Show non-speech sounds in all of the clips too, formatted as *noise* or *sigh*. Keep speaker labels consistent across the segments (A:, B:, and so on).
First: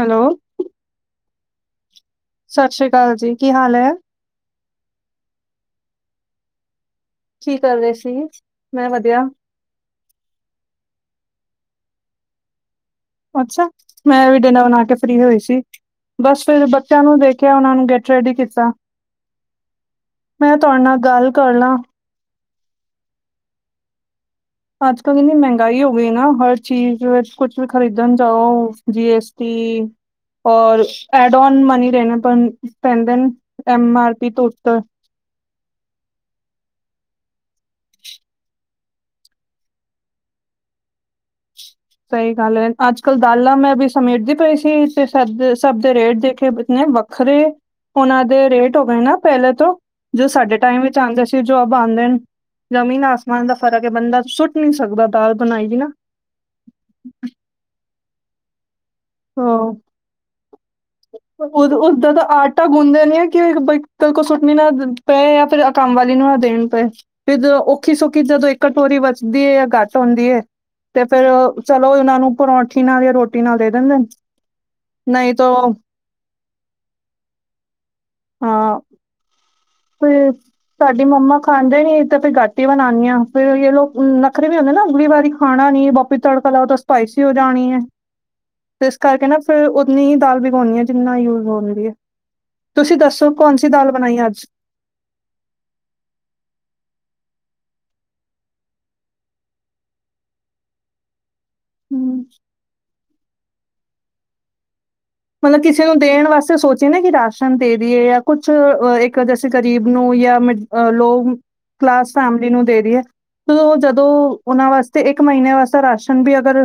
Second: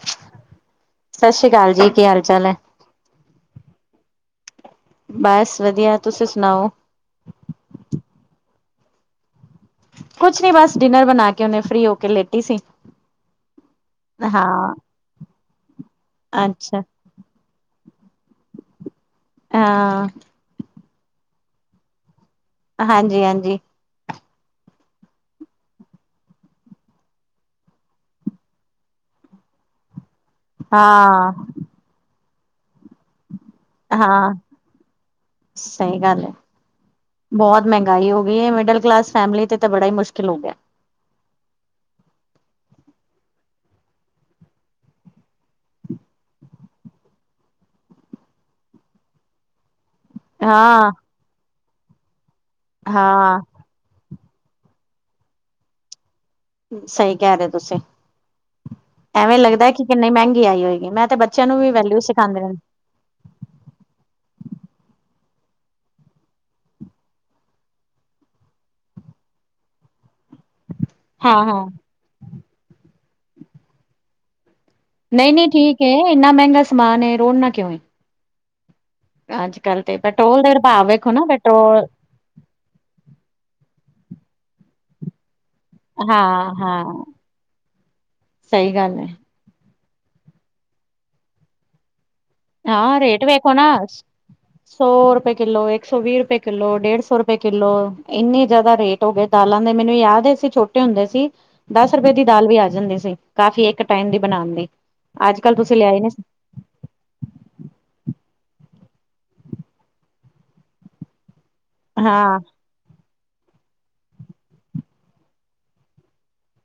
A: Hello?
B: ਸਤਿ ਸ਼੍ਰੀ ਅਕਾਲ ਜੀ ਕੀ ਹਾਲ। ਚਾਲ ਹੈ
A: ਸਤਿ ਸ੍ਰੀ ਅਕਾਲ ਜੀ ਕੀ ਹਾਲ ਹੈ।
B: ਬਸ ਵਧੀਆ ਤੁਸੀਂ ਸੁਣਾਓ?
A: ਕੀ ਕਰ ਰਹੇ ਸੀ ਮੈਂ ਵਧੀਆ?
B: ਕੁਛ ਨੀ ਬਸ ਡਿਨਰ ਬਣਾ ਕੇ ਹੁਣੇ ਫਰੀ ਹੋ ਕੇ ਲੇਟੀ ਸੀ।
A: ਅੱਛਾ ਮੈਂ ਵੀ
B: ਹਾਂ
A: ਡਿਨਰ ਬਣਾ ਕੇ ਫਰੀ ਹੋਈ ਸੀ। ਬਸ ਫੇਰ
B: ਅੱਛਾ
A: ਬੱਚਿਆਂ ਨੂੰ ਦੇਖਿਆ ਉਹਨਾਂ ਨੂੰ ਗੈਟ ਰੈਡੀ ਕੀਤਾ।
B: ਹਾਂ।
A: ਮੈਂ ਤੁਹਾਡੇ ਨਾਲ ਗੱਲ ਕਰ ਲਾਂ।
B: ਹਾਂਜੀ ਹਾਂਜੀ।
A: ਅੱਜ ਕੱਲ ਇੰਨੀ ਮਹਿੰਗਾਈ ਹੋ ਗਈ ਨਾ, ਹਰ ਚੀਜ਼ ਵਿੱਚ ਕੁਛ ਵੀ ਖਰੀਦਣ ਜਾਓ ਜੀ *unintelligible* ਔਰ
B: ਹਾਂ
A: ਐਡੋਨ ਮਨੀ ਦੇਣੇ ਤੋਨ ਤੈਨ ਦੈਨ ਐਮ ਆਰ ਪੀ
B: ਹਾਂ
A: ਤੋ ੳਪਰ
B: ਸਹੀ ਗੱਲ ਹੈ। ਬਹੁਤ ਮਹਿੰਗਾਈ ਹੋ ਗਈ ਹੈ, ਮਿਡਲ ਕਲਾਸ ਫੈਮਿਲੀ ਤੇ ਤਾਂ ਬੜਾ ਹੀ ਮੁਸ਼ਕਿਲ ਹੋ ਗਿਆ।
A: ਸਹੀ ਗੱਲ ਹੈ ਅੱਜ ਕੱਲ ਦਾਲਾਂ ਮੈਂ ਵੀ ਸਮੇਟਦੀ ਪਈ ਸੀ ਤੇ ਸਭ ਸਭ ਦੇ ਰੇਟ ਦੇਖੇ ਇਤਨੇ। ਵੱਖਰੇ ਉਹਨਾਂ ਦੇ ਰੇਟ ਹੋ ਗਏ ਨਾ ਪਹਿਲੇ ਤੋਂ। ਜੋ ਸਾਡੇ ਟਾਈਮ
B: ਹਾਂ
A: ਵਿੱਚ ਆਉਂਦੇ ਸੀ ਜੋਬ ਆਉਂਦੇ ਜਮੀਨ
B: ਹਾਂ
A: ਆਸਮਾਨ ਦਾ। ਪਰ ਐ ਕੇ ਬੰਦਾ ਸੁੱਟ ਨੀ ਸਕਦਾ ਦਾਲ ਬਣਾਈ ਦੀ ਨਾ।
B: ਸਹੀ ਕਹਿ ਰਹੇ ਤੁਸੀਂ। ਐਵੇਂ ਲੱਗਦਾ
A: ਉਹ
B: ਕੀ ਕਿੰਨੀ ਮਹਿੰਗੀ ਆਈ ਹੋਏਗੀ। ਮੈਂ ਤੇ ਬੱਚਿਆਂ ਨੂੰ ਵੀ ਵੈਲਿਊ ਸਿਖਾਂਦੀ ਰ
A: ਬੁੰਨਦੇ ਨੀ ਆ ਕਿ ਬ ਕੋਈ ਸੁੱਟਣੀ ਨਾ ਪਏ ਜਾਂ ਫਿਰ ਕੰਮ ਵਾਲੀ ਨੂੰ ਨਾ ਦੇਣ ਪਏ। ਤੇ ਦੋ ਔਖੀ- ਸੌਖੀ ਜਦੋਂ ਇੱਕ ਕਟੋਰੀ ਬਚਦੀ ਹੈ, ਯਾ ਘੱਟ ਆਉਂਦੀ ਹੈ। ਤੇ ਫੇਰ
B: ਹਾਂ ਹਾਂ
A: ਚਲੋ ਇਹਨਾਂ ਨੂੰ ਪਰੌਠੀ ਨਾਲ ਜਾਂ ਰੋਟੀ ਨਾਲ ਦੇ ਦਿੰਦੇ।
B: ਨਹੀਂ -ਨਹੀਂ ਠੀਕ ਐ, ਇੰਨਾ ਮਹਿੰਗਾ ਸਮਾਨ ਐ, ਰੋੜ੍ਹਨਾ ਕਿਉਂ ਐ
A: ਹਾਂ।
B: ਅੱਜ ਕੱਲ ਤੇ।
A: ਉਹੀ
B: ਪੈਟਰੋਲ ਦੇ ਭਾਵ
A: ਤੁਹਾਡੀ
B: ਵੇਖੋ ਨਾ
A: ਮੰਮਾ
B: ਪੈਟਰੋਲ
A: ਖਾਂਦੇ ਨੀ ਤੇ ਫੇਰ ਘੱਟ ਹੀ ਬਣਾਉਂਣੀ ਹਾਂ, ਫੇਰ ਇਹ ਲੋਕ ਨਖਰੇ ਵੀ ਹੁੰਦੇ ਨਾ ਅਗਲੀ ਵਾਰੀ ਖਾਣਾ ਨੀ ਵਾਪਿਸ ਤੜਕਾ
B: ਹਾਂ
A: ਲਾਓ ਤਾਂ
B: ਹਾਂ
A: ਸਪਾਈਸੀ ਹੋ ਜਾਣੀ ਹੈ।
B: ਸਹੀ
A: ਤੇ ਇਸ
B: ਗੱਲ ਹੈ
A: ਕਰਕੇ ਨਾ ਫੇਰ ਉਨੀ ਹੀ ਦਾਲ ਵਿਗਾਉਣੀ ਆ, ਜਿੰਨਾ ਯੂਜ ਹੁੰਦੀ ਹੈ। ਤੁਸੀਂ
B: ਹਾਂ ਰੇਟ
A: ਦੱਸੋ,
B: ਵੇਖੋ ਨਾ
A: ਕੌਣਸੀ ਦਾਲ ਬਣਾਈ ਅੱਜ।
B: ਸੌ ਰੁਪਏ ਕਿੱਲੋ, ਇੱਕ ਸੌ ਵੀਹ ਰੁਪਏ ਕਿੱਲੋ, ਡੇਢ ਸੌ ਰੁਪਏ ਕਿੱਲੋ ਇੰਨੇ ਜ਼ਿਆਦਾ ਰੇਟ। ਟੋ ਗਏ ਦਾਲਾਂ ਦੇ ਮੈਨੂੰ ਯਾਦ ਹੈ ਅਸੀ ਛੋਟੇ ਹੁੰਦੇ ਸੀ। ਦਸ ਰੁਪਏ
A: ਹਮ
B: ਦੀ ਦਾਲ ਵੀ ਆ ਜਾਂਦੀ ਸੀ, ਕਾਫ਼ੀ ਇੱਕ ਟਾਈਮ ਦੀ ਬਣਾਉਣ ਦੀ। ਅੱਜ ਕੱਲ
A: ਮਤਲਬ,
B: ਤੁਸੀਂ
A: ਕਿਸੇ ਨੂੰ
B: ਲਿਆਏ ਨੀ
A: ਦੇਣ ਵਾਸ ਸੋਚਏ ਨਾ ਕਿ ਰਾਸ਼ਨ ਦੇ ਦੀਈਏ ਜਾਂ ਕੁਛ ਇੱਕ ਜੈਸੇ ਗ਼ਰੀਬ ਨੂੰ ਜਾਂ ਮੀਡ ਲੋਕ ਕਲਾਸ
B: ਹਾਂ
A: ਫੈਮਿਲੀ ਨੂੰ ਦੇ ਦਿਏ। ਜਦੋਂ ਉਹਨਾਂ ਵਾਸਤੇ ਇੱਕ ਮਹੀਨੇ ਵਾਸਤੇ ਰਾਸ਼ਨ ਵੀ ਅਗਰ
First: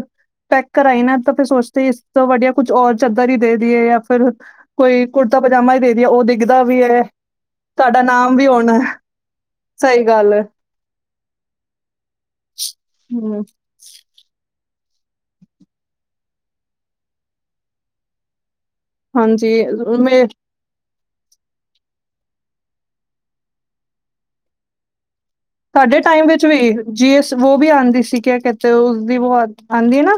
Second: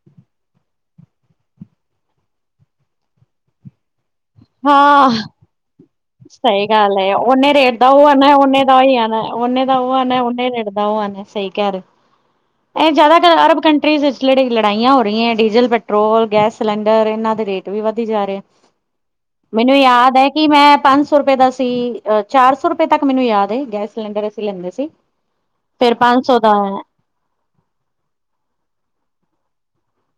A: ਪੈਕ ਕਰਾਈ ਨਾ, ਤਾਂ ਫਿਰ ਸੋਚਤੇ ਇਸ ਤੋ ਵਧੀਆ ਕੁਛ ਔਰ ਚਦਰ ਹੀ ਦੇ ਦਿਏ ਯਾ ਫਿਰ ਕੋਈ
B: ਹਾਂ---ਹ
A: ਕੁੜਤਾ ਪਜਾਮਾ ਹੀ ਦੇ ਦੀ ਆ ਉਹ ਦਿਖਦਾ
B: ਸਹੀ
A: ਵੀ
B: ਗੱਲ ਹੈ, ਓਨੇ ਰੇਟ ਦਾ
A: ਸਾਡਾ
B: ਉਹ ਆ ਨਾ,
A: ਨਾਮ
B: ਉਹ
A: ਵੀ
B: ਨੇ
A: ਹੋਣਾ
B: ਦਾ ਹੀ
A: ਹੈ।
B: ਆਣਾ। ਉਨਾਂ ਦਾ ਉਹ
A: ਸਹੀ
B: ਆਉਣਾ,
A: ਗੱਲ ਹੈ,
B: ਉਹਨੇ ਰੇਟ ਦਾ ਉਹ ਆਉਣਾ, ਸਹੀ ਕਹਿ ਰਹੋ ਹੋ, ਇਹ ਜ਼ਿਆਦਾਤਰ
A: ਹੂੰ,
B: ਅਰਬ ਕੰਟਰੀਜ਼। ਲੜੇ *unintelligible* ਲੜਾਈਆਂ ਹੋ ਰਈਐ ਡੀਜ਼ਲ, ਪੈਟਰੋਲ, ਗੈਸ ਸਿਲੰਡਰ ਏਨਾਂ ਦੇ ਰੇਟ ਵੀ ਵੱਧੀ ਜਾ ਰੇ
A: ਹਾਂਜੀ
B: ਮੈਨੂੰ ਯਾਦ
A: ਮੇ
B: ਹੈ ਕਿ ਮੈਂ ਪੰਜ ਸੌ ਰੁਪਏ ਦਾ ਸੀ, ਅਹ ਚਾਰ ਸੌ ਰੁਪਏ ਤੱਕ ਮੈਨੂੰ ਯਾਦ ਏ, ਗੈਸ ਸਿਲੰਡਰ ਅਸੀਂ ਲੈਂਦੇ ਸੀ ਫੇਰ
A: ਸਾਡੇ
B: ਪੰਜ
A: ਟਾਈਮ
B: ਸੌ
A: ਵਿੱਚ
B: ਦਾ
A: ਵੀ ਜੀ ਅਸ ਵੋ ਵੀ ਆਉਂਦੀ ਸੀ, ਕਿਆ ਕਹਤੇ ਹੈ ਉਸਦੀ ੳਹ ਆਉਂਦੀ‌ ਹੈ ਨਾ।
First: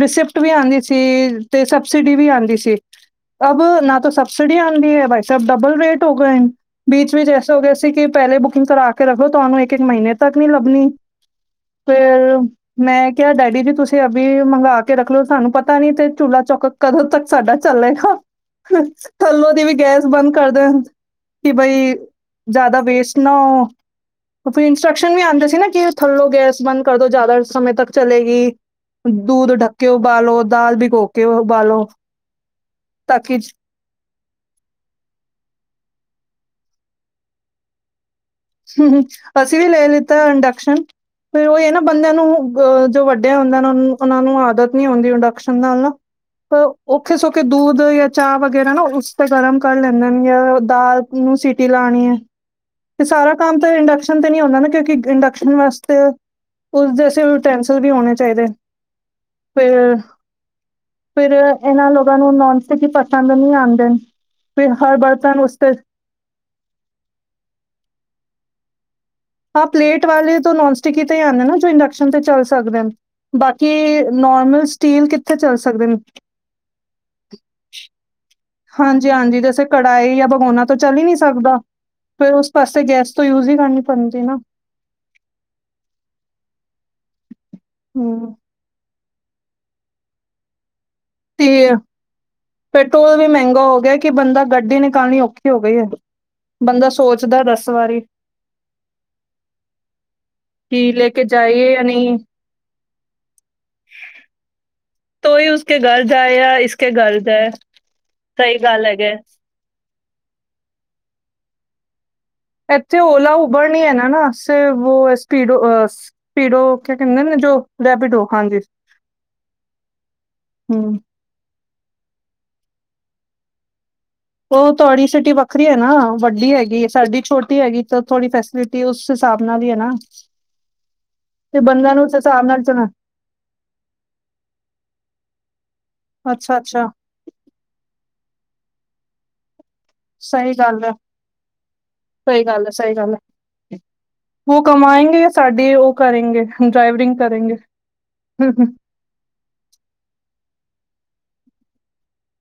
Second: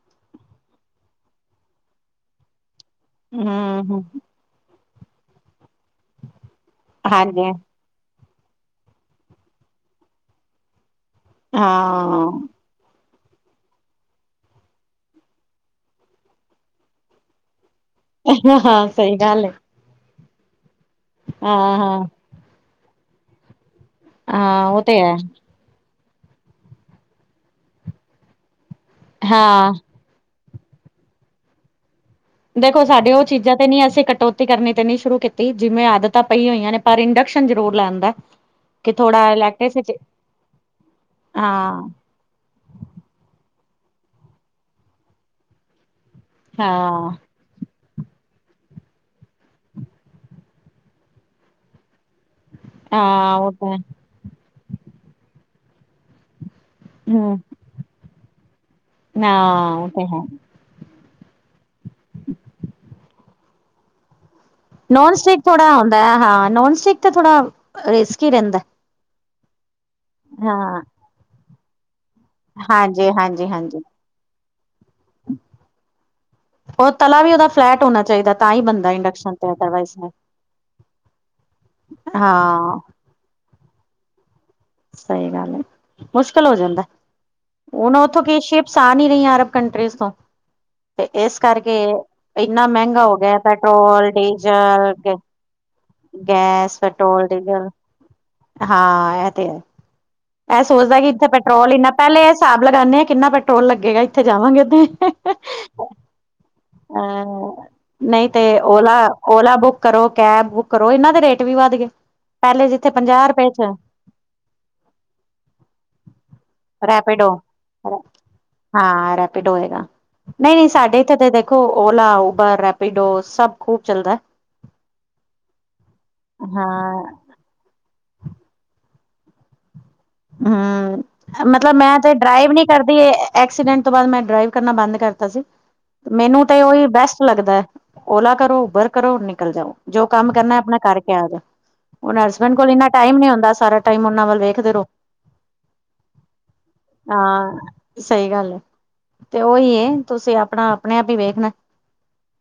A: ਰਿਸਿਪਟ ਵੀ ਆਉਂਦੀ ਸੀ, ਤੇ ਸਬਸਿਡੀ ਵੀ ਆਉਂਦੀ ਸੀ। ਅਬ ਨਾ
B: ਹੂੰ
A: ਤਾਂ ਸਬਸਿਡੀ ਆਂਦੀ ਏ, ਬਾਈ ਸਾਬ ਡਬਲ ਰੇਟ ਹੋ ਗਏਨ, ਬੀਚ ਵਿੱਚ
B: ਹਾਂਜੀ
A: ਐਸਾ ਹੋ ਗਿਆ। ਪਤਾ ਕਿ ਪਹਿਲੇ ਬੁਕਿੰਗ ਕਰਾ ਕੇ ਰੱਖੋ, ਤੁਹਾਨੂੰ ਇੱਕ, ਇੱਕ ਮਹੀਨੇ ਤੱਕ ਨੀ ਲੱਭਣੀ,
B: ਹਾਂ
A: ਫੇਰ। ਮੈਂ ਕਿ ਆ ਡੈਡੀ ਜੀ ਤੁਸੀਂ ਅਬੀ ਮੰਗਾ ਕੇ ਰੱਖ ਲੋ ਸਾਨੂੰ ਪਤਾ ਨੀ ਤੇ ਚੁੱਲਾ ਚੁਕ ਕਦੋਂ ਤੱਕ ਸਾਡਾ ਚੱਲੇ ਗਾ। ਹੰ
B: ਹਾਂ
A: -ਹੰ,
B: ਸਹੀ ਗੱਲ ਹੈ
A: ਥੱਲੋਂ ਦੀ ਵੀ ਗੈਸ ਤੇ ਬੰਦ ਕਰਦੇ, ਕਿ
B: ਹਾਂ
A: ਬਈ
B: ਹਾਂ
A: ਜ਼ਿਆਦਾ ਵੇਸਟ ਨਾ ਹੋ। ਉਹ
B: ਹਾਂ ਤੇ
A: ਇੰਸਟਰਕਸ਼ਨ
B: ਹੈ
A: ਵੀ ਆਉਂਦੇ ਸੀ ਨਾ ਕਿ ਥੱਲੋ ਗੈਸ ਬੰਦ ਕਰਦੋ, ਜਿਆਦਾ ਸਮੇਂ ਤੱਕ ਚਲੇਗੀ, ਦੂਧ
B: ਹਾਂ
A: ਢੱਕੇ। ਪਾਲੋ ਦਾਲ ਭੀਗੋ ਕੇ ਉਬਾਲੋ।
B: ਦੇਖੋ ਸਾਡੇ ਉਹ ਚੀਜ਼ਾਂ ਤੇ ਨੀ ਅਸੀਂ ਕੱਟੋ ਕਰਨੀ ਤੇ ਨਹੀਂ ਸ਼ੁਰੂ ਕੀਤੀ, ਜਿਵੇਂ ਆਦਤਾਂ ਪਈ ਹੋਈਆਂ ਨੇ, ਪਰ ਇੰਡਕਸ਼ਨ ਜ਼ਰੂਰ ਲੈਣ ਦਾ।
A: ਹੂੰ-ਹੂੰ ਅਸੀਂ ਵੀ ਲੈ ਲਿੱਤਾ ਇੰਡਕਸ਼ਨ ਫੇਰ ਉਹੀ ਹੈ ਨਾ
B: ਹਾਂ
A: ਬੰਦਿਆਂ ਨੂੰ ਅ ਜੋ ਵੱਡੇ ਹੁੰਦੇ ਉਹਨਾਂ ਨੂੰ ਆਦਤ ਨੀ ਹੁੰਦੀ ਇੰਡਕਸ਼ਨ ਨਾਲ ਨਾ,
B: ਹਾਂ
A: ਔਖੇ ਕ ਦੂਧ ਜਾਂ ਚਾਹ ਵਗੈਰਾ ਨਾ ਉਸ ਤੇ ਗਰਮ ਕਰ ਲੈਂਦੇ ਨੇ ਜਾਂ ਦਾਲ ਨੂੰ ਸੀਿਟੀ ਲਾਨੀ ਐ ਤੇ ਸਾਰਾ
B: ਹਾਂ ਉਹ
A: ਕੰਮ ਤਾਂ ਇੰਡਕਸ਼ਨ ਤੇ ਨੀ ਹੁੰਦਾ ਨਾ, ਕਿਉਂਕਿ ਇੰਡਕਸ਼ਨ ਵਾਸਤੇ, ਉਸਦੇ
B: ਹੂੰ
A: ਜੈਸੇ। ਵੀ ਹੋਣੇ ਚਾਹੀਦੇ,
B: ਹਾਂ ਉਹ
A: ਫਿਰ।
B: ਤੇ ਹੈ
A: ਫੇਰ ਇਹਨਾਂ ਲੋਕਾਂ ਨੂੰ ਨੋਨ ਸਟਿਕ ਹੀ ਪਸੰਦ ਨਹੀਂ ਆਉਂਦੇ ਫੇਰ ਹਰ ਬਰਤਨ ਉਸਦੇ
B: ਮੈਂ ਹਾਂ ਨੋਨ ਸਟਿਕ ਤਾਂ ਥੋੜਾ, ਰਿਸਕੀ ਰਹਿੰਦਾ।
A: ਹਾਂ ਪਲੇਟ ਵਾਲੇ ਤੋਂ ਨੋਂ
B: ਹਾਂ,
A: ਸਟਿਕ ਹੀ ਤੇ ਹੀ ਆਉਂਦੇ ਨਾ, ਜੋ ਇੰਕ। ਤੇ ਚੱਲ ਸਕਦੇ ਹੁਣ। ਬਾਕੀ,
B: ਹਾਂਜੀ-ਹਾਂਜੀ-ਹਾਂਜੀ।
A: ਨੋਰਮਲ ਸਟੀਲ ਕਿੱਥੇ ਚੱਲ ਸਕਦੇ ਹਨ।
B: ਉਹ ਤਲਾ ਵੀ ਉਹਦਾ ਫਲੈਟ ਹੋਣਾ ਚਾਹੀਦਾ ਤਾਂ ਹੀ ਬਣਦਾ
A: ਹਾਂਜੀ
B: ਇੰਡਕਸ਼ਨ
A: -ਹਾਂਜੀ
B: ਤੇ
A: ਜੈਸੇ
B: ਅਦਰਵਾਈਜ਼
A: ਕੜਾਹੀ
B: ਨਹੀਂ।
A: ਜਾਂ। ਹੋਣਾ ਤਾਂ ਚੱਲ ਹੀ ਨੀ ਸਕਦਾ, ਫਿਰ ਉਸ
B: ਹਾਂ।
A: ਪਾਸੇ ਗੈਸ ਤਾਂ ਯੂਜ ਹੀ ਕਰਨੀ ਪੈਂਦੀ ਨਾ
B: ਸਹੀ ਗੱਲ ਹੈ, ਮੁਸ਼ਕਿਲ ਹੋ ਜਾਂਦਾ, ਉਹ ਨਾ ਉੱਥੋਂ
A: ਹੂੰ
B: ਕੀ ਸ਼ ਸ ਆ ਨਹੀਂ ਰਹੀਆਂ ਅਰਬ ਕੰਟਰੀਜ਼ ਤੋਂ ਤੇ ਇਸ ਕਰਕੇ, ਇੰਨਾ ਮਹਿੰਗਾ ਹੋ
A: ਪੈਟਰੋਲ ਵੀ
B: ਗਿਆ
A: ਮਹਿੰਗਾ ਹੋ ਗਿਆ ਕਿ
B: ਪੈਟਰੋਲ,
A: ਬੰਦਾ ਗੱਡੀ
B: ਡੀਜ਼ਲ
A: ਨਿਕਾਲਣੀ ਔਖੀ ਹੋ ਗਈ ਹੈ
B: ਗੈਸ,
A: ਬੰਦਾ
B: ਪੈਟਰੋਲ,
A: ਸੋਚਦਾ ਦਸ
B: ਡੀਜ਼ਲ,
A: ਵਾਰੀ
B: ਹਾਂ ਇਹ ਤੇ ਹੈ ਇਹ ਸੋਚਦਾ ਕਿ
A: ਲੈ ਕੇ
B: ਇੱਥੇ ਪੈਟਰੋਲ,
A: ਜਾਈਏ ਜਾਂ
B: ਇੰਨਾ
A: ਨਹੀਂ।
B: ਪਹਿਲੇ ਇਹ ਹਿਸਾਬ ਲਗਾਉਂਦੇ ਹਾਂ ਕਿੰਨਾ ਪੈਟਰੋਲ ਲੱਗੇਗਾ ਇੱਥੇ ਜਾਵਾਂਗੇ
A: ਤੋਂ ਹੀ ਉਸਕੇ ਘਰ ਜਾਏ ਜਾਂ ਇਸਕੇ ਘਰ ਜਾਏ
B: ਅਹ, ਨਹੀਂ ਤੇ
A: ਸਹੀ ਗੱਲ
B: ਓਲਾ,
A: ਹੈਗੇ।
B: ਓਲਾ ਬੁੱਕ ਕਰੋ ਕੈਬ, ਬੁੱਕ ਕਰੋ ਇਹਨਾਂ ਦੇ ਰੇਟ ਵੀ ਵੱਧ ਗਏ ਪਹਿਲੇ ਜਿੱਥੇ
A: ਇੱਥੇ
B: ਪੰਜਾਹ
A: ਓਲਾ
B: ਰੁਪਏ
A: ਉਭਰ
B: ਚ
A: ਨਹੀਂ ਹੈਗਾ ਨਾ, ਸਿਰਫ ਸਪੀਡ ਫਿਰ ਓ, ਕਹਿੰਦੇ
B: ਰੈਪੀਡੋ
A: ਨਾ ਜੋ, ਲੈਪੀਡੋ ਹਾਂਜੀ
B: ਹਾਂ ਰੈਪੀਡੋ ਹੋਏਗਾ ਨਹੀਂ- ਨਹੀਂ ਸਾਡੇ ਇੱਥੇ ਤਾਂ ਦੇਖੋ ਓਲਾ, ਉਬਰ, ਰੈਪੀਡੋ ਸਭ ਖੂਬ ਚੱਲਦਾ
A: ਉਹ ਤੁਹਾਡੀ ਸਿਟੀ ਵੱਖਰੀ ਹੈ ਨਾ, ਵੱਡੀ ਹੈਗੀ,
B: ਹਾਂ
A: ਸਾਡੀ ਛੋਟੀ ਹੈਗੀ। ਥੋੜ੍ਹੀ ਫੈਸਿਲਿਟੀ, ਉਸ ਹਿਸਾਬ ਨਾਲ ਹੀ ਹੈ ਨਾ
B: ਹਮ
A: ਤੇ
B: ਮਤਲਬ
A: ਬੰਦਾ
B: ਮੈਂ
A: ਨੂੰ
B: ਤੇ
A: ਉਸ ਹਿਸਾਬ
B: ਡਰਾਈਵ ਵੀ
A: ਨਾਲ
B: ਨਹੀਂ
A: ਚਲਾ
B: ਕਰਦੀ, ਐਕਸੀਡੈਂਟ ਤੋਂ ਬਾਅਦ ਮੈਂ ਡਰਾਈਵ ਕਰਨਾ ਬੰਦ ਕਰਤਾ ਸੀ। ਮੈਨੂੰ
A: ਅੱਛਾ
B: ਤੇ ਉਹੀ
A: ਅੱਛਾ
B: ਬੈਸਟ ਲੱਗਦਾ, ਓਲਾ ਕਰੋ, ਉਬਰ ਕਰੋ ਨਿਕਲ ਜਾਓ ਜੋ ਕੰਮ
A: ਸਹੀ
B: ਕਰਨਾ, ਆਪਣਾ
A: ਗੱਲ ਹੈ
B: ਕਰਕੇ ਆਜੋ ਹੁਣ ਹਸਬੈਂਡ
A: ਗੱਲ
B: ਕੋਲ ਇੰਨਾ
A: ਗੱਲ
B: ਟਾਈਮ ਨੀ ਹੁੰਦਾ, ਸਾਰਾ ਟਾਈਮ ਉਹਨਾਂ ਵੱਲ ਵੇਖਦੇ ਰਹੋ
A: ਸਾਡੀ ਉਹ ਕਰੇਂਗੇ, ਡਰਾਈਵਰਿੰਗ ਕਰੇਂਗੇ
B: ਹਾਂ ਸਹੀ
A: ਹਮ
B: ਗੱਲ ਹੈ
A: ਹ
B: ਤੇ ਉਹੀ, ਤੁਸੀਂ ਆਪਣਾ ਆਪਣੇ ਆਪ ਹੀ ਵੇਖਣਾ,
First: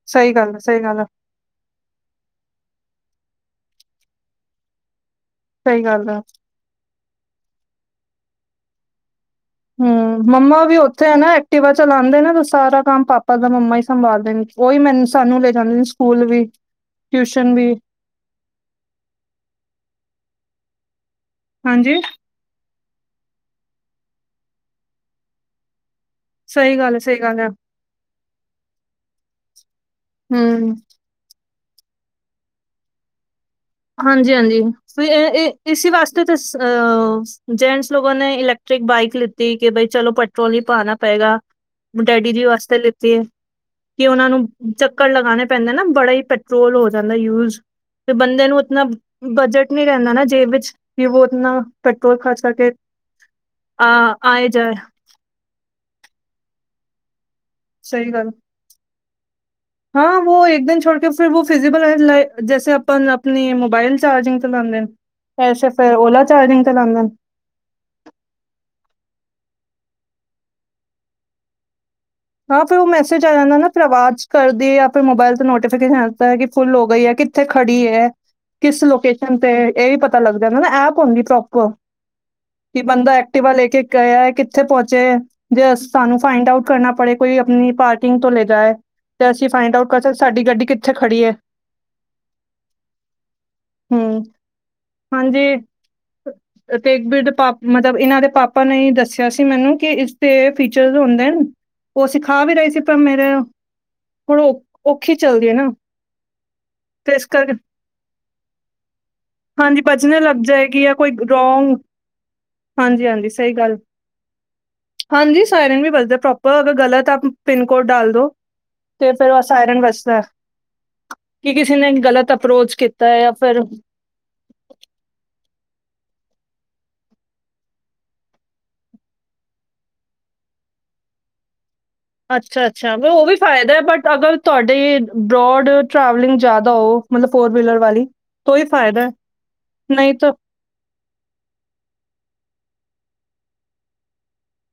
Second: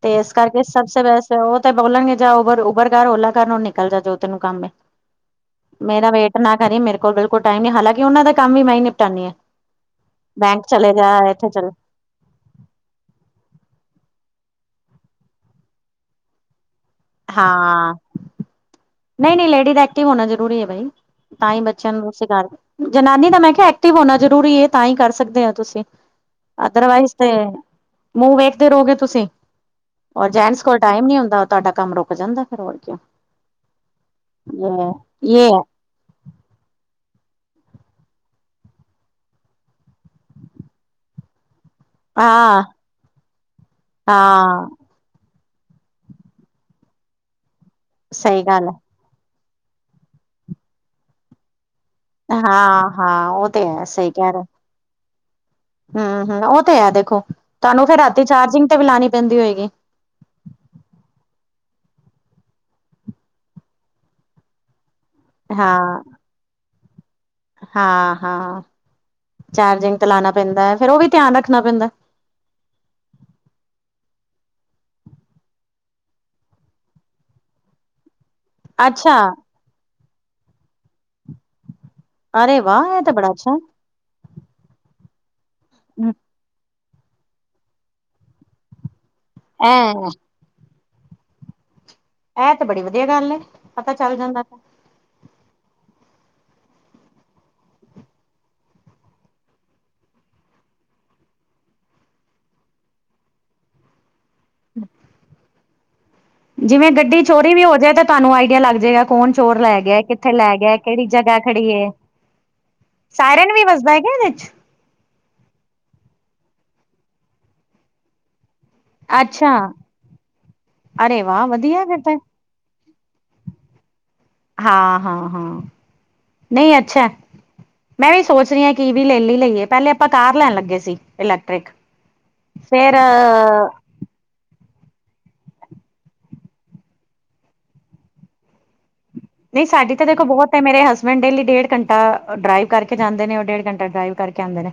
B: ਤੇ ਇਸ
A: ਗੱਲ
B: ਕਰਕੇ ਸਭ
A: ਗੱਲ
B: ਸੇ ਬੈਸਟ ਤੇ ਉਹ ਤੇ ਬੋਲਣਗੇ, ਜਾ ਉਬਰ- ਉਭਰ ਕਰ ਓਲਾ ਕਰ ਨੂੰ ਨਿਕਲ ਜਾ ਜੋ ਤੈਨੂੰ ਕੰਮ ਹੈ
A: ਗੱਲ
B: ਮੇਰਾ ਵੇਟ ਨਾ ਕਰੀ, ਮੇਰੇ ਕੋਲ ਬਿਲਕੁਲ ਟਾਈਮ ਨੀ, ਹਾਲਾਂਕਿ ਉਹਨਾਂ ਦਾ ਕੰਮ ਵੀ ਮੈਂ ਹੀ ਨਿਪਟਾਂਦੀ ਹਾਂ
A: ਹਮ, ਮੰਮਾ ਵੀ ਉੱਥੇ ਹੈ ਨਾ,
B: ਚਲੇ
A: ਐਕਟੀਵਾ ਚਲਾਉਂਦੇ ਨੇ ਤੇ ਸਾਰਾ ਕੰਮ ਪਾਪਾ ਦਾ ਮੰਮਾ ਹੀ ਸੰਭਾਲਦੇ ਨੇ, ਉਹੀ ਮੈਨੂੰ, ਸਾਨੂੰ ਲੈ ਜਾਂਦੇ ਨੇ ਸਕੂਲ ਵੀ ਟਿਊਸ਼ਨ ਵੀ।
B: ਨਹੀਂ ਨਹੀਂ ਲੇਡੀਜ਼ ਐਕਟਿਵ ਹੋਣਾ ਜ਼ਰੂਰੀ ਹੈ ਬਾਈ ਤਾਂ ਹੀ ਬੱਚਿਆਂ
A: ਹਾਂਜੀ
B: ਨੂੰ ਸਕਾਰ ਜਨਾਨੀ ਦਾ ਮੈਂ ਕਿਹਾ ਐਕਟਿਵ ਹੋਣਾ ਜ਼ਰੂਰੀ ਤਾਂ ਹੀ ਕਰ ਸਕਦੇ ਹੋ ਤੁਸੀਂ।
A: ਸਹੀ
B: ਅਦਰ
A: ਗੱਲ ਐ,
B: ਵਾਈਸ
A: ਸਹੀ
B: ਤੇ
A: ਗੱਲ ਐ।
B: ਮੂੰਹ ਵੇਖਦੇ ਰਹੋਗੇ ਤੁਸੀਂ ਔਰ ਜੈਂਟਸ
A: ਹੂੰ,
B: ਕੋਲ ਟਾਈਮ ਨੀ ਹੁੰਦਾ। ਤੁਹਾਡਾ ਕੰਮ ਰੁਕ ਜਾਂਦਾ ਫਿਰ ਹੋਰ ਕੀ ਆ।
A: ਹਾਂਜੀ ਹਾਂਜੀ ਇਸ ਵਾਸਤੇ ਤਾਂ ਅਹ ਜੈਂਟਸ ਲੋਕਾਂ ਨੇ ਇਲੈਕਟ੍ਰਿਕ ਬਾਈਕ ਲਿੱਤੀ ਕਿ ਬਈ ਚਲੋ ਪ *unintelligible* ਪਾਣਾ ਪਏਗਾ ਡੈਡੀ ਜੀ ਵਾਸਤੇ ਲਿੱਤੀ ਕਿ ਉਹਨਾਂ ਨੂੰ
B: ਹਾਂ-ਹਾਂ
A: ਚੱਕਰ ਲਗਾਣੇ ਪੈਂਦੇ ਨਾ, ਬੜਾ ਹੀ ਪੈਟਰੋਲ ਹੋ ਜਾਂਦਾ ਯੂਜ ਤੇ
B: ਸਹੀ
A: ਬੰਦੇ ਨੂੰ।
B: ਗੱਲ ਹੈ
A: ਉਤਨਾ ਬਜਟ ਨੀ ਰਹਿੰਦਾ ਨਾ ਜੇ ਵਿੱਚ ਕੀ ਉਹ ਉਤਨਾ ਪੈਟਰੋਲ ਖ਼ਰਚ ਕਰਕੇ
B: ਹਾਂ-ਹਾਂ ਉਹ ਤੇ ਹੈ ਸਹੀ
A: ਅ
B: ਕਹਿ ਰਹੇ
A: ਆਏ ਜਾਏ।
B: ਹੂੰ ਹੂੰ, ਉਹ ਤੇ ਹੈ ਦੇਖੋ ਤੁਹਾਨੂੰ ਫਿਰ ਰਾਤੀ ਚਾਰਜਿੰਗ ਤੇ ਵੀ ਲਾਣੀ ਪੈਂਦੀ ਹੋਏਗੀ।
A: ਹਾਂ ਉਹ ਇੱਕ ਦਿਨ ਛੋੜ ਕੇ ਫਿਰ ਫਿਜ਼ਲ ਜੈਸੇ ਆਪ ਆਪਣੀ ਮੋਬਾਈਲ ਚਾਰਜਿੰਗ ਚ ਲਾਂਦੇ। ਵੈਸੇ ਫਿਰ
B: ਹਾਂ
A: ਓਲਾ ਚਾਰਜਿੰਗ ਤੇ ਲਾਂਦੇ ਨੇ।
B: ਹਾਂ ਹਾਂ ਚਾਰਜਿੰਗ ਤੇ ਲਾਣਾ ਪੈਂਦਾ ਹੈ। ਫੇਰ ਉਹ ਵੀ ਧਿਆਨ ਰੱਖਣਾ ਪੈਂਦਾ।
A: ਹਾਂ ਫਿਰ ਉਹ ਮੈਸੇਜ ਆ ਜਾਂਦਾ ਨਾ ਫਿਰ ਆਵਾਜ਼ ਕਰਦੀ ਫਿਰ ਮੋਬਾਇਲ ਤੇ ਨੋਟੀਫਿਕੇਸ਼ਨ ਕਿ ਫੁੱਲ ਹੋ ਗਈ ਹੈ ਕਿ। ਕਿੱਥੇ ਖੜੀ ਹੈ ਕਿਸ
B: ਅੱਛਾ
A: ਲੋਕੇਸ਼ਨ ਤੇ ਇਹ ਵੀ ਪਤਾ ਲੱਗਦਾ ਨਾ ਐਪ ਹੁੰਦੀ ਪ੍ਰੋਪਰ।
B: ਅਰੇ
A: ਕਿ
B: ਵਾਹ ਇਹ
A: ਬੰਦਾ
B: ਤਾਂ ਬੜਾ
A: ਐਕਟਿਵ
B: ਅੱਛਾ
A: ਲੈ ਕੇ। ਗਿਆ ਕਿੱਥੇ ਪਹੁੰਚੇ ਜੇ ਸਹਾਨੂੰ ਫਾਈੰਡ ਆਊਟ ਕਰਨਾ ਪੜੇ। ਕੋਈ ਆਪਣੀ ਪਾਰਕਿੰਗ ਤੋਂ ਲੈ ਜਾਏ ਤੇ ਅਸੀਂ
B: ਐ
A: ਫਾਈੰਡ ਆਊਟ ਕਰ ਸਕਦੇ ਸਾਡੀ ਗੱਡੀ ਕਿੱਥੇ ਖੜੀ ਹੈ।
B: ਇਹ ਤੇ ਬੜੀ ਵਧੀਆ ਗੱਲ ਐ, ਪਤਾ ਚੱਲ
A: ਹੂੰ,
B: ਜਾਂਦਾ।
A: ਹਾਂਜੀ। ਤੇ ਮਤਲਬ ਇਹਨਾਂ ਦੇ ਪਾਪਾ ਨੇ ਦੱਸਿਆ ਸੀ ਮੈਨੂੰ, ਕਿ ਇਸਦੇ ਫੀਚਰ ਹੁੰਦੇ ਨੇ। ਉਹ ਸਿਖਾ ਵੀ ਰਹੀ ਸੀ, ਪਰ ਮੇਰੇ ਹੁਣ ਔਖੀ ਚੱਲਦੀ ਹੈ ਨਾ।
B: ਜਿਵੇਂ
A: ਤੇ
B: ਗੱਡੀ
A: ਇਸ ਕਰਕੇ
B: ਚੋਰੀ ਵੀ ਹੋ ਜਾਏ ਤਾਂ ਤੁਹਾਨੂੰ ਆਈਡੀਆ ਲੱਗ ਜਾਏਗਾ ਕੌਣ ਚੋਰ ਲੈ
A: ਹਾਂਜੀ
B: ਗਿਆ
A: ਬਜਣੇ
B: ਕਿੱਥੇ
A: ਲੱਗ
B: ਲੈ ਗਿਆ
A: ਜਾਏਗੀ ਜਾਂ
B: ਕਿਹੜੀ
A: ਕੋਈ
B: ਜਗ੍ਹਾ ਖੜੀ
A: ਰੋਂਗ
B: ਹੈ
A: ਹਾਂਜੀ ਹਾਂਜੀ
B: ਸਾਇਾਰਨ
A: ਸਹੀ
B: ਵੀ
A: ਗੱਲ
B: ਵਸਦਾ ਹੈਗਾ ਇਹਦੇ ਚ।
A: ਹਾਂਜੀ ਸਾਈਰਨ ਵੀ ਵਜਦਾ ਪ੍ਰੋਪਰ ਅਗਰ ਗਲਤ ਆ ਪਿੰਨ ਕੋਡ ਡਾਲ ਦੋ। ਤੇ ਫੇਰ ਅ
B: ਅੱਛਾ
A: ਸਾਇਰਨ ਵੱਜਦਾ
B: ਅਰੇ ਵਾਹ
A: ਕਿ ਕਿਸੇ
B: ਵਧੀਆ
A: ਨੇ
B: ਫਿਰ ਤੇ
A: ਗ਼ਲਤ ਅਪਰੋਚ ਕੀਤਾ ਜਾਂ ਫਿਰ
B: ਹਾਂ ਹਾਂ ਹਾਂ ਨਹੀਂ ਅੱਛਾ। ਮੈਂ ਵੀ ਸੋਚ ਰਹੀ ਹਾਂ ਕਿ ਵੀ ਲੈ ਲ ਲਈਏ ਪਹਿਲੇ ਆਪਾਂ ਤਾਰ ਲੈਣ ਲੱਗੇ ਸੀ ਇਲੈਕਟ੍ਰਿਕ।
A: ਅੱਛਾ
B: ਫੇਰ
A: ਅੱਛਾ ਬਟ ਉਹ ਵੀ ਫਾਇਦਾ ਹੈ ਬਟ ਅਗਰ ਤੁਹਾਡੇ ਬਰੋਡ ਟਰੈਵਲਿੰਗ ਜਿਆਦਾ ਹੋ ਮਤਲਬ ਫੋਰ ਵੀਲਰ ਵਾਲੀ ਤੋਂ ਹੀ ਫਾਇਦਾ।
B: ਨਹੀਂ, ਸਾਡੀ ਤਾਂ ਦੇਖੋ ਬਹੁਤ ਤੇ ਮੇਰੇ ਹਸਬੈਂਡ ਡੇਲੀ ਡੇਢ ਘੰਟਾ ਡਰਾਈਵ ਕਰਕੇ ਜਾਂਦੇ ਨੇ ਔਰ ਡੇਢ ਘੰਟਾ ਡਰਾਈਵ ਕਰਕੇ ਆਂਦੇ ਨੇ।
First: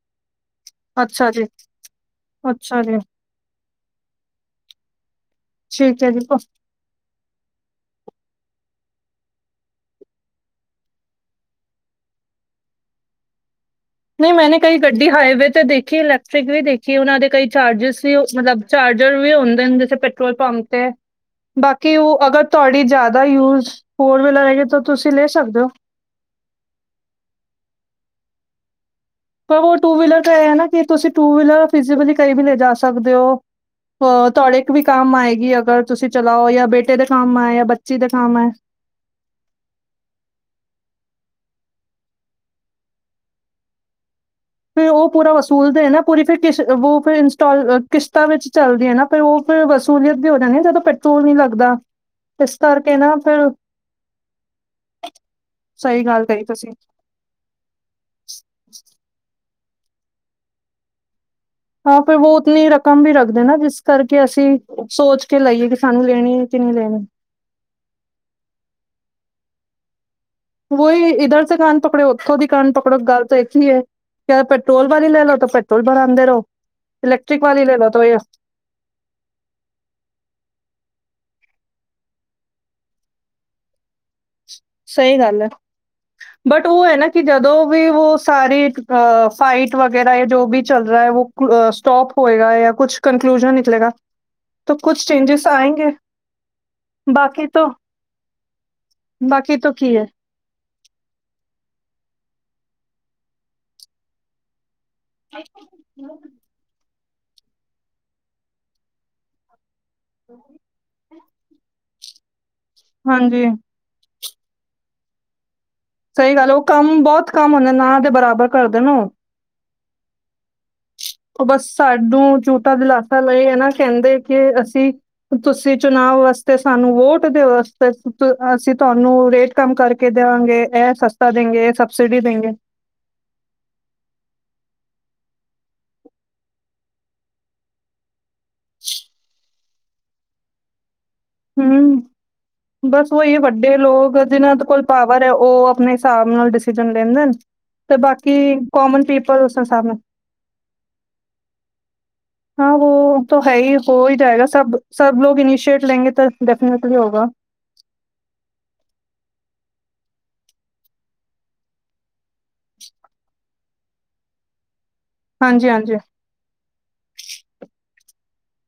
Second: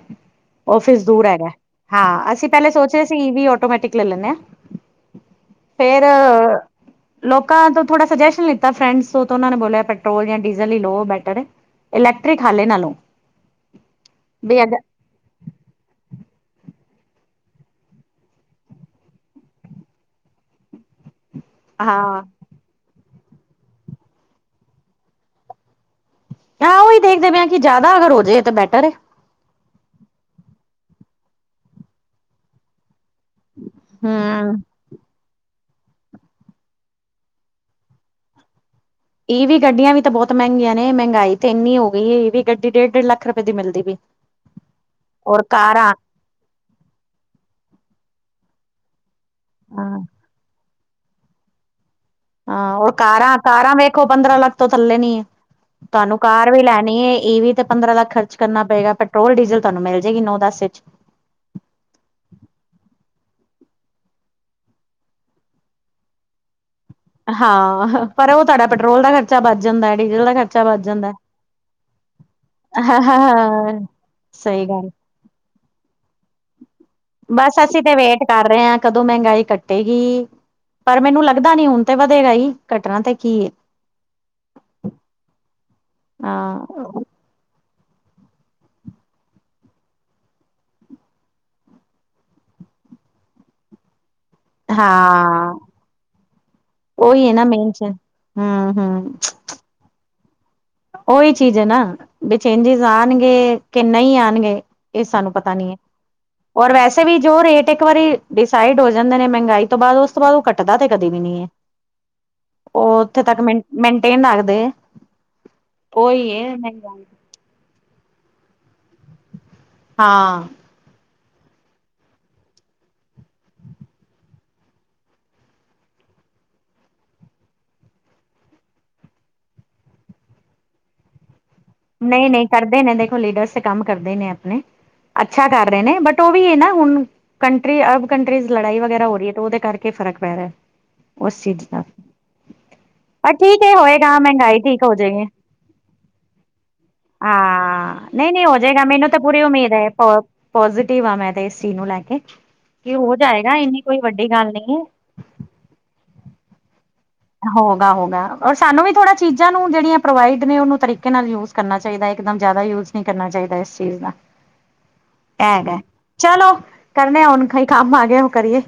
B: ਓਫਿਸ ਦੂਰ
A: ਅੱਛਾ ਜੀ
B: ਹੈਗਾ, ਹਾਂ ਅਸੀਂ ਪਹਿਲੇ
A: ਅੱਛਾ
B: ਸੋਚ
A: ਜੀ,
B: ਰਹੇ ਅ ਈ ਵੀ ਆਟੋਮੈਟਿਕ ਲੈ ਲੈਂਦੇ ਹਾਂ। ਫੇਰ
A: ਠੀਕ ਹੈ ਜੀ, ਅ,
B: ਲੋਕਾਂ ਤੋਂ ਥੋੜਾ ਸੁਜੈਸ਼ਨ ਲਿੱਤਾ ਫਰੈਂਡਸ ਉਹਨਾਂ ਨੇ ਬੋਲਿਆ ਪੈਟਰੋਲ ਜਾਂ ਡੀਜ਼ਲ ਹੀ ਲਓ ਬੈਟਰ ਇਲੈਕਟ੍ਰਿਕ ਹਾਲੇ ਨਾ ਲੌ।
A: ਨਹੀਂ ਮੈਂ ਕਈ ਗੱ ਗੱਡੀ ਹਾਈਵੇ ਤੇ ਦੇਖੀਏ ਇਲੈਕਟ੍ਰਿਕ ਵੀ ਦੇਖੀਏ ਉਹਨਾਂ ਦੇ ਕਈ ਚਾਰਜਿਸ ਵੀ ਮਤਲਬ ਚਾਰਜਰ ਵੀ ਹੁੰਦੇ ਜਿੱਥੇ ਪੈਟਰੋਲ ਪੰਪ ਤੇ ਬਾਕੀ ਉਹ
B: ਹਾਂ
A: ਅਗਰ ਤੁਹਾਡੀ ਜ਼ਿਆਦਾ ਯੂਜ ਫੋਰ ਵੀਲਰ ਹੈਗੇ ਤਾਂ ਤੁਸੀਂ ਲੈ ਸਕਦੇ ਹੋ।
B: ਆ ਉਹੀ ਦੇਖਦੇ ਪ ਹ ਕਿ ਜਿਆਦਾ ਅਗਰ ਹੋ ਜਾਵੇ ਤਾਂ ਬੈਟਰ ਹੈ।
A: ਪਰ ਉਹ ਟੂ ਵੀਲਰ ਤਾਂ ਇਹ ਹੈ ਨਾ ਕਿ ਤੁਸੀਂ ਟੂ ਵੀਲਰ ਫਿਲੀ ਕਈ ਵੀ ਲੈ ਜਾ ਸਕਦੇ ਹੋ। ਹ
B: ਹਮ
A: ਤੁਹਾਡੇ ਇੱਕ ਵੀ ਕੰਮ ਆਏਗੀ ਅਗਰ ਤੁਸੀਂ ਚਲਾਓ ਜਾਂ ਬੇਟੇ ਦੇ ਕੰਮ ਹੈ ਜਾਂ ਬੱਚੀ ਦੇ ਕੰਮ ਹੈ।
B: ਇਹ ਵੀ ਗੱਡੀਆਂ ਵੀ ਤਾਂ ਬਹੁਤ ਮਹਿੰਗੀਆਂ ਨੇ ਮਹਿੰਗਾਈ ਤੇ ਇੰਨੀ ਹੋ ਗਈ ਹੈ ਇਹ ਵੀ ਗੱਡੀ ਡੇਢ ਡੇਢ ਲੱਖ ਰੁਪਏ ਦੀ ਮਿਲਦੀ ਵੀ।
A: ਫਿਰ ਉਹ ਪੂਰਾ ਵਸੂਲ ਦੇ ਨਾ ਪੂਰੀ ਫਿਰਸ਼ਿਰ ਇੰਸਟ ਤਾਂ ਵਿੱਚ ਚੱਲਦੀ ਹੈ। ਨਾ ਫਿਰ ਉਹ ਵਸੂਲੀਅਤ ਵੀ ਹੋ ਜਾਣੀ ਜਦੋਂ ਪੈਟਰੋਲ ਨੀ ਲੱਗਦਾ। ਇਸ
B: ਹਾਂ ਹੋਰ
A: ਕਰਕੇ ਨਾ
B: ਕਾਰਾਂ
A: ਫਿਰ
B: ਕਾਰਾਂ ਵੇਖੋ ਪੰਦਰਾਂ ਲੱਖ ਤੋਂ ਥੱਲੇ ਨੀ ਹੈ।
A: ਸਹੀ
B: ਤੁਹਾਨੂੰ
A: ਗੱਲ ਕਹੀ
B: ਕਾਰ ਵੀ
A: ਤੁਸੀਂ
B: ਲੈਣੀ ਇਹ ਵੀ ਤੇ ਪੰਦਰਾਂ ਲੱਖ ਖਰਚ ਕਰਨਾ ਪਏਗਾ, ਪੈਟਰੋਲ ਡੀਜ਼ਲ ਤੁਹਾਨੂੰ ਮਿਲ ਜਾਏਗੀ ਨੌ ਦਸ ਵਿੱਚ।
A: ਹਾਂ ਪਰ ਉਹ ਉਤਨੀ ਰਕਮ ਵੀ ਰੱਖਦੇ ਨਾ ਜਿਸ ਕਰਕੇ ਅਸੀਂ ਸੋਚ ਕੇ ਲਾਈਏ ਕਿ ਸਾਨੂੰ ਲੈਣੀ ਹੈ ਕਿ ਨਹੀਂ ਲੈਣੀ
B: ਹਾਂ ਪਰ ਉਹ ਤੁਹਾਡਾ ਪੈਟਰੋਲ ਦਾ ਖਰਚਾ ਵੱਧ ਜਾਂਦਾ ਹੈ ਡੀਜ਼ਲ ਦਾ ਖਰਚਾ। ਬਚ
A: ਵਹੀ
B: ਜਾਂਦਾ।
A: ਇਧਰ ਦੇ ਕਨ ਪਕੜੇ ਉੱਥੋਂ ਦੀ ਕਨ ਪਕੜੋ ਗੱਲ ਤਾਂ ਇ ਹੀ ਹੈ।
B: ਸਹੀ
A: ਪੈਟਰੋਲ
B: ਗੱਲ
A: ਵਾਲੀ ਲੈ ਲਓ ਤਾਂ ਪੈਟਰੋਲ ਭਰਾਦੇ ਰਹੋ। ਇਲੈਕਟ੍ਰਿਕ
B: ਬਸ
A: ਵਾਲੀ ਲੈ
B: ਅਸੀਂ
A: ਲਓ
B: ਤੇ
A: ਤਾਂ ਇਹ
B: ਵੇਟ ਕਰ ਰਹੇ ਹਾਂ ਕਦੋਂ ਮਹਿੰਗਾਈ ਕੱਟੇਗੀ। ਪਰ ਮੈਨੂੰ ਲੱਗਦਾ ਨੀ ਹੁਣ ਤੇ ਵਧੇਗਾ ਹੀ ਘਟਨਾ ਤੇ ਕੀ।
A: ਸਹੀ ਗੱਲ ਐ ਬਟ ਉਹ ਐ
B: ਹਾਂ
A: ਨਾ। ਕਿ ਜਦੋਂ ਵੀ ਉਹ ਸਾਰੀ ਫਾਈਟ ਵਗੈਰਾ ਜੋ ਵੀ ਚੱਲ ਰਿਹਾ ਹੈ। ਸਟੋਪ ਹੋਏਗਾ ਜਾਂ ਕੁਛ ਕੰਨਕਲੂਜਨ ਨਿਕਲੇਗਾ ਤਾਂ ਕੁੱਛ ਚੇਂਜਿਸ ਆਏ ਗੇ।
B: ਓਹੀ ਨਾ ਮੇਨ ਚ, ਹੂੰ -ਹੂੰ
A: ਬਾਕੀ ਤੋਂ ਕੀ ਹੈ।
B: ਉਹੀ ਚੀਜ਼ ਹੈ ਨਾ ਵੀ ਚੇਂਜਿਸ ਆਣਗੇ ਕਿ ਨਹੀਂ ਆਣਗੇ। ਇਹ ਸਾਨੂੰ ਪਤਾ ਨੀ ਹੈ। ਔਰ ਵੈਸੇ ਵੀ ਜੋ ਰੇਟ ਇੱਕ ਵਾਰੀ ਡਿਸਾਈਡ ਹੋ ਜਾਂਦੇ ਨੇ ਮਹਿੰਗਾਈ ਤੋਂ ਬਾਅਦ ਉਸ ਉਸ ਤੋਂ ਬਾਅਦ ਉਹ ਕੱਟਦਾ ਤੇ ਕਦੇ ਵੀ ਨੀ ਹੈ। ਉਹ ਉੱਥੇ ਤੱਕ
A: ਹਾਂਜੀ
B: ਮੇਨਟੇਨ ਰੱਖਦੇ ਏ।
A: ਸਹੀ ਗੱਲ ਉਹ ਕੰਮ ਬਹੁਤ ਕੰਮ ਹੁੰਦੇ ਨਾ ਤੇ ਬਰਾਬਰ ਕਰਦੇ ਨੇ ਉਹ
B: ਹਾਂ,
A: ਉਹ ਬਸ ਸਾਨੂੰ ਝੂਠਾ ਦਿਲਾਸਾ ਲਏ ਇਹ ਨਾ ਕਹਿੰਦੇ ਕਿ ਅਸੀਂ ਤੁਸੀਂ ਚੁਣਾਵ ਵਾਸਤੇ ਸਾਨੂੰ ਵੋਟ ਦੇ ਵਾਸਤੇ ਅਸੀਂ ਤੁਹਾਨੂੰ ਰੇਟ ਕੰਮ ਕਰਕੇ ਦੇਵਾਂਗੇ ਇਹ ਸਸਤਾ ਦੇਂਗੇ ਸ
B: ਨਈ ਨਈ ਕਰਦੇ ਨੇ ਦੇਖੋ ਲੀਡਰਸ ਤੇ ਕੰਮ ਕਰਦੇ ਈ ਨੇ ਆਪਣੇ ਅੱਛਾ ਕਰ ਰਹੇ ਨੇ ਬਟ ਉਹ ਵੀ ਇਹ ਨਾ ਹੁਣ ਕੰਟਰੀ ਅਰਬ ਕੰਟਰੀਜ਼ ਲੜਾਈ ਵਗੈਰਾ ਹੋ ਰੀ ਹੈ ਤੇ ਉਹਦੇ ਕਰਕੇ ਫ਼ਰਕ ਪੈ ਰਿਹਾ। ਉਸ ਚੀਜ਼
A: ਹੂੰ,
B: ਦਾ
A: ਬਸ
B: ਪਰ
A: ਉਹੀ ਹੈ
B: ਠੀਕ
A: ਵੱਡੇ ਲੋਕ
B: ਹੋਏਗਾ
A: ਜਿਨਾਂ
B: ਮਹਿੰਗਾਈ
A: ਕੋਲ
B: ਠੀਕ ਹੋ
A: ਪਾਵਰ
B: ਜਾਏਗੀ
A: ਹੈ ਉਹ ਆਪਣੇ ਹਿਸਾਬ ਨਾਲ ਡਿਸੀਜ਼ਨ ਲੈਂਦੇ ਨੇ ਤੇ
B: ਹਾਂ ਨਈ-ਨਈ
A: ਬਾਕੀ
B: ਹੋਜੇਗਾ
A: ਕੋਮਨ
B: ਮੈਨੂੰ ਤਾਂ ਪੂਰੀ
A: ਪੀਪਲ ਉਸ
B: ਉਮੀਦ
A: ਹਿਸਾਬ
B: ਏ
A: ਨਾਲ
B: ਪ ਪੋਜ਼ਟਿਵ ਆ ਮੈਂ ਤੇ ਇਸ ਚੀਜ਼ ਨੂੰ ਲੈ ਕੇ।
A: ਹਾਂ
B: ਕਿ ਹੋ
A: ਉਹ ਤਾਂ ਹੈ
B: ਜਾਏਗਾ
A: ਹੀ
B: ਇੰਨੀ
A: ਹੋ
B: ਕੋਈ
A: ਹੀ
B: ਵੱਡੀ
A: ਜਾਏਗਾ
B: ਗੱਲ
A: ਸਭ
B: ਨਹੀਂ ਹੈ
A: ਸਭ ਲੋਕ ਇਨੀਸ਼ੀਏਟ ਲੈਂਗੇ ਤਾਂ ਡੈਫਿਨੇਟਲੀ ਹੋਗਾ
B: ਹੋਗਾ, ਹੋਗਾ ਔਰ ਸਾਨੂੰ ਵੀ ਥੋੜਾ ਚੀਜ਼ਾਂ ਨੂੰ ਜਿਹੜੀਆਂ ਪ੍ਰੋਵਾਈਡ ਨੇ ਉਨੂੰ ਤਰੀਕੇ ਨਾਲ ਯੂਜ ਕਰਨਾ ਚਾਹੀਦਾ ਇੱਕਦਮ ਜਿਆਦਾ ਯੂਜ ਨੀ ਕਰਨਾ ਚਾਹੀਦਾ ਇਸ ਚੀਜ਼ ਦਾ
A: *inaudible*
B: ਏ ਹੈਗਾ
A: ਹਾਂਜੀ
B: ਚਲੋ ਕਰਨੇ ਹੁਣ ਕਈ ਕੰਮ ਆ ਗਿਆ ਓ ਕਰੀਏ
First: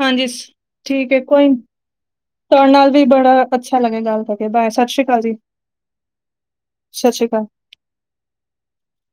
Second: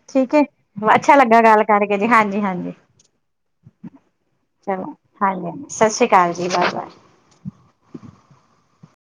A: ਹਾਂਜੀ,
B: ਠੀਕ ਏ,
A: ਠੀਕ
B: ਅੱਛਾ
A: ਹੈ
B: ਲੱਗਾ
A: ਕੋਈ ਨੀ
B: ਗੱਲ ਕਰਕੇ ਜੀ ਹਾਂਜੀ,
A: ਤੁਹਾਡੇ
B: ਹਾਂਜੀ
A: ਨਾਲ ਵੀ ਬੜਾ ਅੱਛਾ ਲੱਗੇ ਆ ਗੱਲ ਕਾਰਕੇ ਬਾਏ ਸਤਿ
B: ਚਲੋ
A: ਸ਼੍ਰੀ ਕਾਲ ਜੀ
B: ਹਾਂਜੀ ਹਾਂਜੀ ਸਤਿ ਸ੍ਰੀ ਅਕਾਲ ਜੀ ਬਾਏ ਬਾਏ
A: ਸਤਿ ਸ਼੍ਰੀ ਕਾਲ।